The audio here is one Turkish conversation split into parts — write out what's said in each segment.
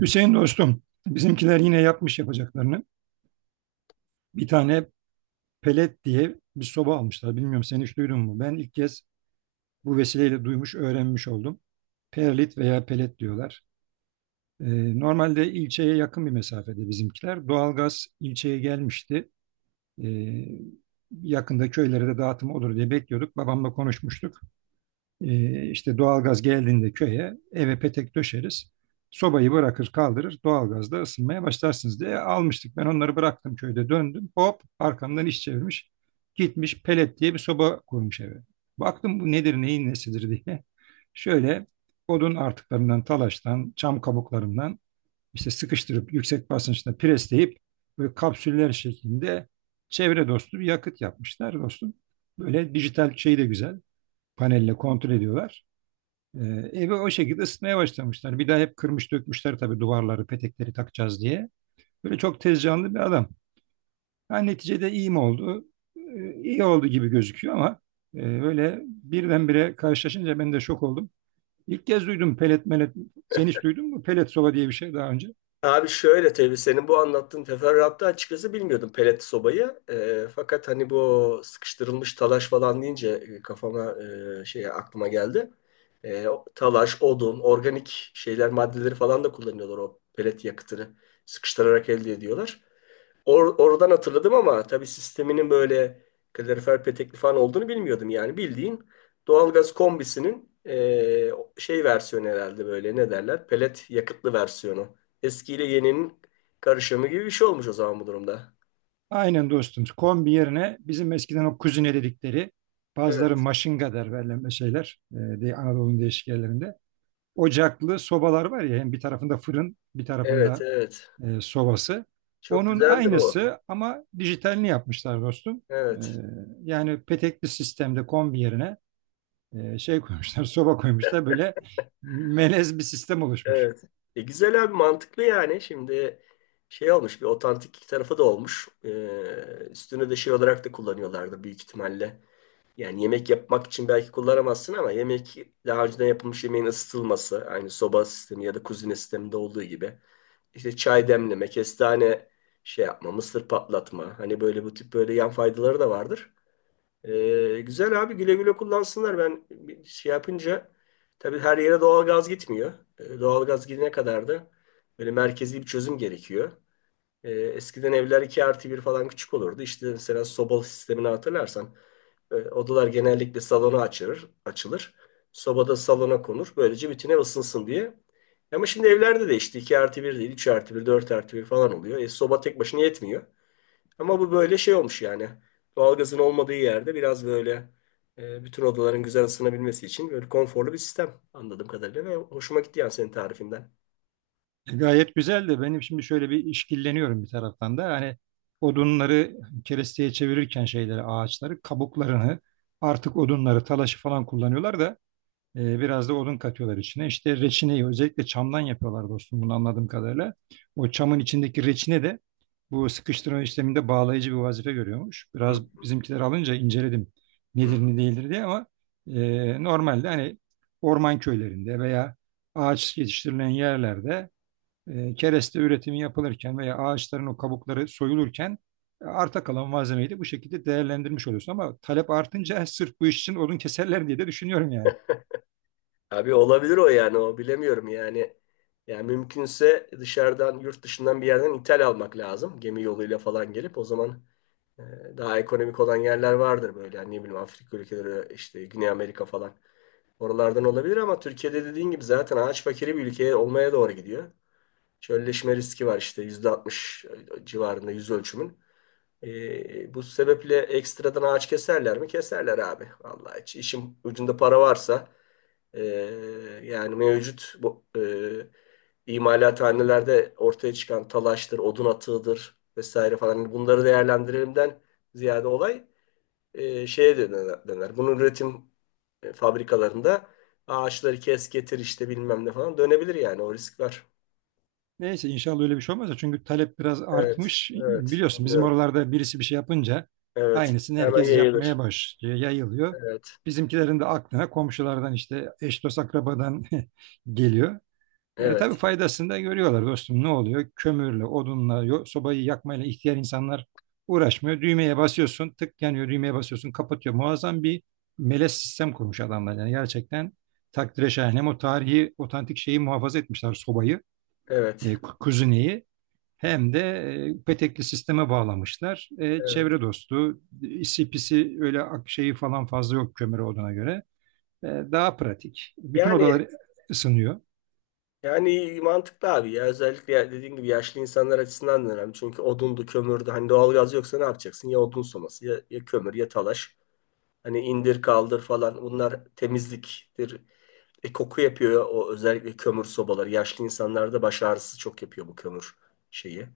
Hüseyin dostum, bizimkiler yine yapmış yapacaklarını. Bir tane pelet diye bir soba almışlar. Bilmiyorum sen hiç duydun mu? Ben ilk kez bu vesileyle duymuş, öğrenmiş oldum. Perlit veya pelet diyorlar. Normalde ilçeye yakın bir mesafede bizimkiler. Doğalgaz ilçeye gelmişti. Ee, Yakında köylere de dağıtım olur diye bekliyorduk. Babamla konuşmuştuk. İşte doğalgaz geldiğinde köye eve petek döşeriz. Sobayı bırakır kaldırır doğalgazda ısınmaya başlarsınız diye almıştık. Ben onları bıraktım köyde döndüm. Hop arkamdan iş çevirmiş. Gitmiş pelet diye bir soba kurmuş eve. Baktım bu nedir neyin nesidir diye. Şöyle odun artıklarından talaştan çam kabuklarından işte sıkıştırıp yüksek basınçta presleyip böyle kapsüller şeklinde çevre dostu bir yakıt yapmışlar dostum. Böyle dijital şeyi de güzel panelle kontrol ediyorlar. Evi o şekilde ısıtmaya başlamışlar. Bir daha hep kırmış dökmüşler tabii duvarları, petekleri takacağız diye. Böyle çok tez canlı bir adam. Ha, neticede iyi mi oldu? İyi oldu gibi gözüküyor ama böyle birdenbire karşılaşınca ben de şok oldum. İlk kez duydum pelet melet. Sen hiç duydun mu? Pelet soba diye bir şey daha önce. Abi şöyle tabii senin bu anlattığın teferruatta açıkçası bilmiyordum pelet sobayı. Fakat hani bu sıkıştırılmış talaş falan deyince e, kafama e, şey aklıma geldi. Talaş, odun, organik şeyler maddeleri falan da kullanıyorlar o pelet yakıtını sıkıştırarak elde ediyorlar. Oradan hatırladım ama tabii sisteminin böyle kalorifer petekli falan olduğunu bilmiyordum yani. Bildiğin doğalgaz kombisinin şey versiyonu herhalde böyle ne derler? Pelet yakıtlı versiyonu. Eskiyle yeninin karışımı gibi bir şey olmuş o zaman bu durumda. Aynen dostum. Kombi yerine bizim eskiden o kuzine dedikleri, bazıları Evet, maşınga der, verilen şeyler diye Anadolu'nun değişik yerlerinde. Ocaklı sobalar var ya, hem bir tarafında fırın bir evet, tarafında evet. Sovası. Çok Onun güzeldir o. aynısı ama dijitalini yapmışlar dostum. E, Evet, Yani petekli sistemde kombi yerine şey koymuşlar, soba koymuşlar. Böyle melez bir sistem oluşmuş. evet. Güzel abi, mantıklı yani. Şimdi şey olmuş, bir otantik tarafı da olmuş. Üstünü de şey olarak da kullanıyorlardı büyük ihtimalle. Yani yemek yapmak için belki kullanamazsın ama yemek, daha önceden yapılmış yemeğin ısıtılması, aynı soba sistemi ya da kuzine sisteminde olduğu gibi. İşte çay demleme, kestane şey yapma, mısır patlatma. Hani böyle bu tip böyle yan faydaları da vardır. Güzel abi, güle güle kullansınlar. Ben bir şey yapınca tabii her yere doğalgaz gitmiyor. Doğalgaz gidene kadar da böyle merkezi bir çözüm gerekiyor. Eskiden evler 2 artı 1 falan küçük olurdu. İşte mesela sobalı sistemini hatırlarsan odalar genellikle salona açılır. Sobada salona konur. Böylece bütün ev ısınsın diye. Ama şimdi evlerde de işte 2 artı 1 değil, 3 artı 1, 4 artı 1 falan oluyor. Soba tek başına yetmiyor. Ama bu böyle şey olmuş yani. Doğalgazın olmadığı yerde biraz böyle bütün odaların güzel ısınabilmesi için böyle konforlu bir sistem, anladığım kadarıyla ve hoşuma gitti yani senin tarifinden. Gayet güzel de benim şimdi şöyle bir işkilleniyorum bir taraftan da. Hani odunları keresteye çevirirken şeyleri, ağaçları, kabuklarını, artık odunları, talaşı falan kullanıyorlar da biraz da odun katıyorlar içine. İşte reçineyi özellikle çamdan yapıyorlar dostum, bunu anladığım kadarıyla. O çamın içindeki reçine de bu sıkıştırma işleminde bağlayıcı bir vazife görüyormuş. Hı Biraz bizimkiler alınca inceledim hı. nedir ne değildir diye, ama normalde hani orman köylerinde veya ağaç yetiştirilen yerlerde kereste üretimi yapılırken veya ağaçların o kabukları soyulurken arta kalan malzemeyi de bu şekilde değerlendirmiş oluyorsun. Ama talep artınca sırf bu iş için odun keserler diye de düşünüyorum yani. Abi olabilir o, yani o bilemiyorum yani. Yani mümkünse dışarıdan, yurt dışından bir yerden ithal almak lazım. Gemi yoluyla falan gelip o zaman e, daha ekonomik olan yerler vardır böyle. Yani ne bileyim Afrika ülkeleri, işte Güney Amerika falan. Oralardan olabilir ama Türkiye'de dediğin gibi zaten ağaç fakiri bir ülke olmaya doğru gidiyor. Çölleşme riski var işte %60 civarında yüz ölçümün. Bu sebeple ekstradan ağaç keserler mi? Keserler abi. Vallahi hiç, işin ucunda para varsa ee, yani mevcut bu imalathanelerde ortaya çıkan talaştır, odun atığıdır vesaire falan, hani bunları değerlendirelimden ziyade olay şeye döner. Bunun üretim fabrikalarında ağaçları kes getir işte bilmem ne falan dönebilir yani, o risk var. Neyse inşallah öyle bir şey olmaz da, çünkü talep biraz Evet, artmış. evet, Biliyorsun bizim anlıyorum. oralarda birisi bir şey yapınca Evet, aynısını hemen herkes yayılır. yapmaya başlıyor, yayılıyor. Evet, Bizimkilerin de aklına komşulardan işte eş dost akrabadan geliyor. Tabii evet. faydasını da görüyorlar dostum, ne oluyor? Kömürle, odunla, sobayı yakmayla ihtiyar insanlar uğraşmıyor. Düğmeye basıyorsun, tık yanıyor, düğmeye basıyorsun, kapatıyor. Muazzam bir melez sistem kurmuş adamlar. Yani gerçekten takdire şayan. Hem o tarihi, otantik şeyi muhafaza etmişler, sobayı Evet, kuzineyi, hem de petekli sisteme bağlamışlar. Evet. Çevre dostu, isi pisi öyle ak- şeyi falan fazla yok kömür odana göre. Daha pratik. Bütün Yani odalar ısınıyor. yani mantıklı abi ya, özellikle dediğin gibi yaşlı insanlar açısından da önemli. Çünkü odundu, kömürdü. Hani doğalgaz yoksa ne yapacaksın? Ya odun soması ya, ya kömür ya talaş. Hani indir kaldır falan, bunlar temizliktir. Koku yapıyor o, özellikle kömür sobaları. Yaşlı insanlarda baş ağrısı çok yapıyor bu kömür şeyi.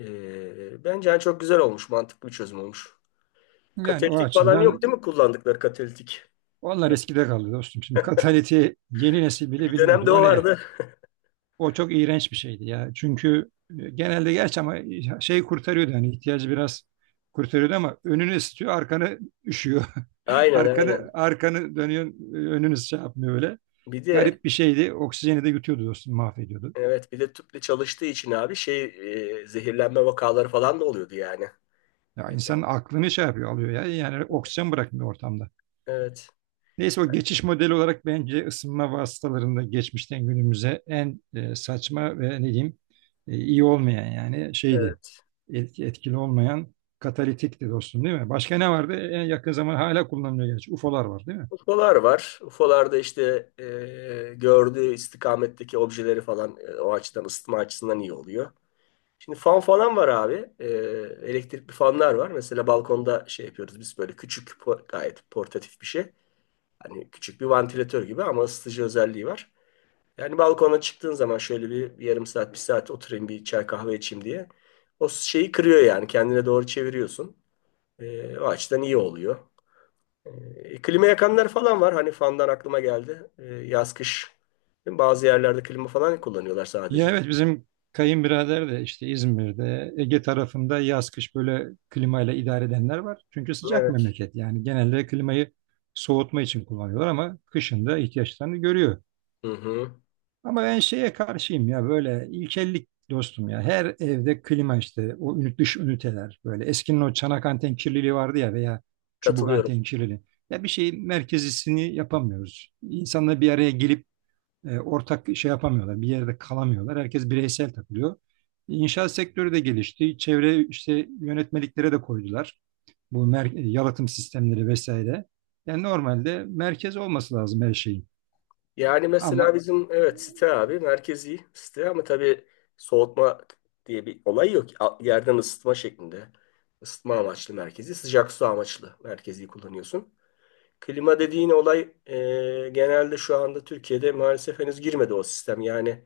Bence yani çok güzel olmuş, mantıklı bir çözüm olmuş. Yani o Katalitik falan yok değil açıdan mi, kullandıkları katalitik? onlar eskide kaldı dostum. Şimdi kataliti yeni nesil bile Bir bilmiyordur. dönemde O o ne? vardı. O çok iğrenç bir şeydi ya. Çünkü genelde gerçi, ama şey kurtarıyordu, hani ihtiyacı biraz kurtarıyordu ama önünü ısıtıyor, arkanı üşüyor. Aynen, Arkanı aynen. arkanı dönüyor, önünü şey yapmıyor öyle. Bir de Garip bir şeydi. Oksijeni de yutuyordu dostum, mahvediyordu. evet, bir de tüple çalıştığı için abi şey, zehirlenme vakaları falan da oluyordu yani. Ya insanın aklını şey yapıyor, alıyor ya. Yani oksijen bırakmıyor ortamda. Evet. Neyse, o geçiş modeli olarak bence ısınma vasıtalarında geçmişten günümüze en saçma ve ne diyeyim iyi olmayan yani şeydi. Evet. Etkili olmayan katalitikti dostum değil mi? Başka ne vardı? En yakın zaman hala kullanılıyor gerçi. UFO'lar var değil mi? UFO'lar var. UFO'larda işte gördüğü istikametteki objeleri falan, o açıdan ısıtma açısından iyi oluyor. Şimdi fan falan var abi. Elektrikli fanlar var. Mesela balkonda şey yapıyoruz biz, böyle küçük gayet portatif bir şey. Hani küçük bir vantilatör gibi ama ısıtıcı özelliği var. Yani balkona çıktığın zaman şöyle bir yarım saat, bir saat oturayım, bir çay kahve içeyim diye. O şeyi kırıyor yani. Kendine doğru çeviriyorsun. O açıdan iyi oluyor. Klima yakanlar falan var. Hani fandan aklıma geldi. Yaz kış. Bazı yerlerde klima falan kullanıyorlar Ya sadece. evet, bizim kayınbirader de işte İzmir'de, Ege tarafında yaz kış böyle klimayla idare edenler var. Çünkü sıcak Evet. memleket, yani genelde klimayı soğutma için kullanıyorlar ama kışın da ihtiyaçlarını görüyor. Hı hı. Ama ben şeye karşıyım ya, böyle ilkellik dostum ya, her evde klima işte, o ünit dış üniteler, böyle eskinin o çanak anten kirliliği vardı ya, veya çubuk Katılıyorum. anten kirliliği. Ya bir şeyin merkezisini yapamıyoruz. İnsanla bir araya gelip ortak şey yapamıyorlar. Bir yerde kalamıyorlar. Herkes bireysel takılıyor. İnşaat sektörü de gelişti. Çevre işte yönetmeliklere de koydular. Bu yalıtım sistemleri vesaire. Yani normalde merkez olması lazım her şeyin. Yani mesela Ama bizim, evet, site abi, merkezi site ama tabii soğutma diye bir olay yok. Yerden ısıtma şeklinde. Isıtma amaçlı merkezi, sıcak su amaçlı merkezi kullanıyorsun. Klima dediğin olay genelde şu anda Türkiye'de maalesef henüz girmedi o sistem. Yani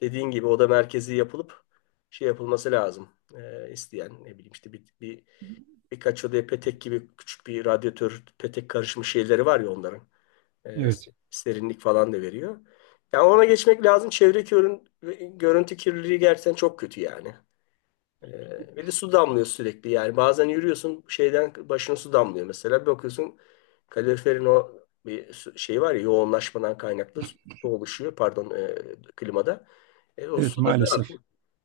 dediğin gibi o da merkezi yapılıp şey yapılması lazım. İsteyen ne bileyim işte bir, birkaç odaya petek gibi küçük bir radyatör, petek karışmış şeyleri var ya onların. E, evet, Serinlik falan da veriyor. Yani ona geçmek lazım. Görüntü kirliliği gerçekten çok kötü yani. E, Ve de su damlıyor sürekli. Yani bazen yürüyorsun, şeyden başına su damlıyor mesela. Bir bakıyorsun kaloriferin o şey var ya, yoğunlaşmadan kaynaklı su oluşuyor, pardon, klimada. O evet su da ne maalesef. yapıyor?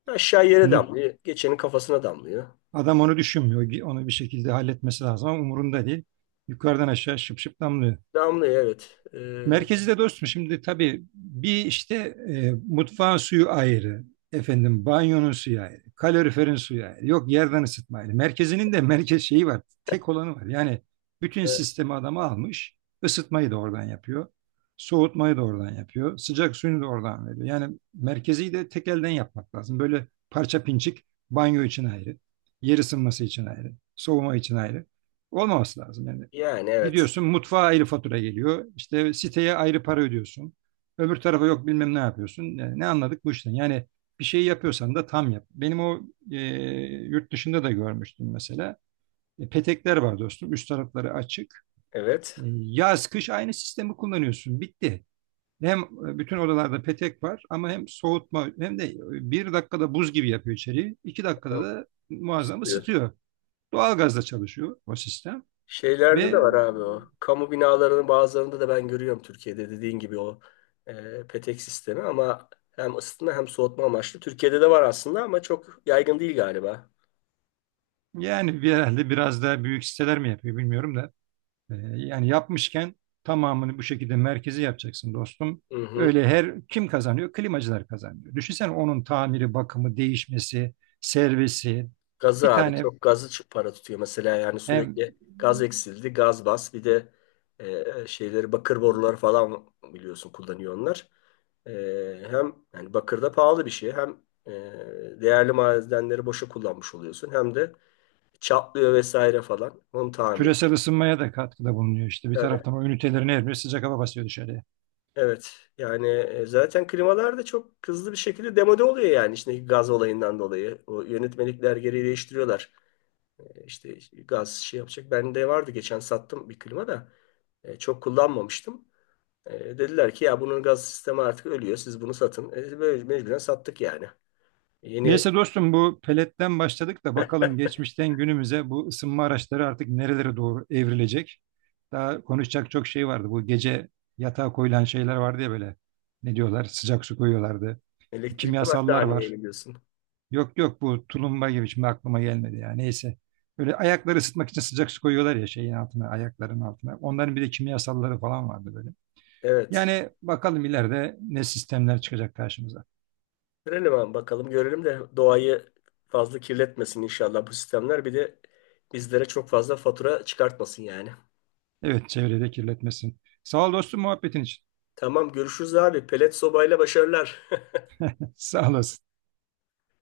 Aşağı yere Hı. damlıyor. Geçenin kafasına damlıyor. Adam onu düşünmüyor. Onu bir şekilde halletmesi lazım ama umurunda değil. Yukarıdan aşağı şıp şıp damlıyor. Damlıyor, evet. Merkezi de dostum, şimdi tabii bir işte mutfağın suyu ayrı, efendim banyonun suyu ayrı, kaloriferin suyu ayrı, yok yerden ısıtma ayrı. Merkezinin de merkez şeyi var, tek olanı var. Yani bütün e, sistemi adamı almış, ısıtmayı da oradan yapıyor, soğutmayı da oradan yapıyor, sıcak suyunu da oradan veriyor. Yani merkezi de tek elden yapmak lazım. Böyle parça pinçik, banyo için ayrı, yer ısınması için ayrı, soğuma için ayrı olmaması lazım. Yani yani evet. gidiyorsun mutfağa ayrı fatura geliyor. İşte siteye ayrı para ödüyorsun. Öbür tarafa yok bilmem ne yapıyorsun. Yani ne anladık bu işten? Yani bir şeyi yapıyorsan da tam yap. Benim o e, yurt dışında da görmüştüm mesela. Petekler var dostum. Üst tarafları açık. Evet. Yaz kış aynı sistemi kullanıyorsun. Bitti. Hem bütün odalarda petek var, ama hem soğutma hem de bir dakikada buz gibi yapıyor içeriği. 2 dakikada Tamam. da muazzam ısıtıyor. Doğalgazla çalışıyor o sistem Şeylerde de ve var abi o. Kamu binalarının bazılarında da ben görüyorum Türkiye'de, dediğin gibi o petek sistemi ama hem ısıtma hem soğutma amaçlı. Türkiye'de de var aslında ama çok yaygın değil galiba. yani herhalde biraz daha büyük siteler mi yapıyor bilmiyorum da. Yani yapmışken tamamını bu şekilde merkezi yapacaksın dostum. Hı hı. Öyle her kim kazanıyor? Klimacılar kazanıyor. Düşünsene onun tamiri, bakımı, değişmesi, servisi. Gazı Bir abi, tane çok gazı para tutuyor mesela yani, hem sürekli gaz eksildi, gaz bas, bir de şeyleri bakır borular falan biliyorsun kullanıyor onlar. E, Hem yani bakır da pahalı bir şey, hem e, değerli madenleri boşa kullanmış oluyorsun, hem de çatlıyor vesaire falan. Onun tamiri. küresel ısınmaya da katkıda bulunuyor işte. Bir Yani, evet. taraftan o ünitelerin her biri sıcak hava basıyor dışarıya. evet. Yani zaten klimalar da çok hızlı bir şekilde demode oluyor yani, içindeki gaz olayından dolayı. O yönetmelikler geri değiştiriyorlar. İşte gaz şey yapacak. Bende vardı, geçen sattım bir klima da. Çok kullanmamıştım. Dediler ki ya, bunun gaz sistemi artık ölüyor, siz bunu satın. Böyle mecburen sattık yani. Yeni Neyse dostum, bu peletten başladık da bakalım geçmişten günümüze bu ısınma araçları artık nerelere doğru evrilecek. Daha konuşacak çok şey vardı. Bu gece yatağa koyulan şeyler vardı ya böyle. Ne diyorlar? Sıcak su koyuyorlardı. elektrikli Kimyasallar battaniyeyi var. biliyorsun. Yok yok, bu tulumba gibi, şimdi aklıma gelmedi ya. Neyse. Böyle ayakları ısıtmak için sıcak su koyuyorlar ya şeyin altına, ayakların altına. Onların bir de kimyasalları falan vardı böyle. Evet. Yani bakalım ileride ne sistemler çıkacak karşımıza. Görelim abi, bakalım görelim de doğayı fazla kirletmesin inşallah bu sistemler. Bir de bizlere çok fazla fatura çıkartmasın yani. Evet, çevrede kirletmesin. Sağ ol dostum muhabbetin için. Tamam, görüşürüz abi. Pelet sobayla başarılar. Sağ olasın.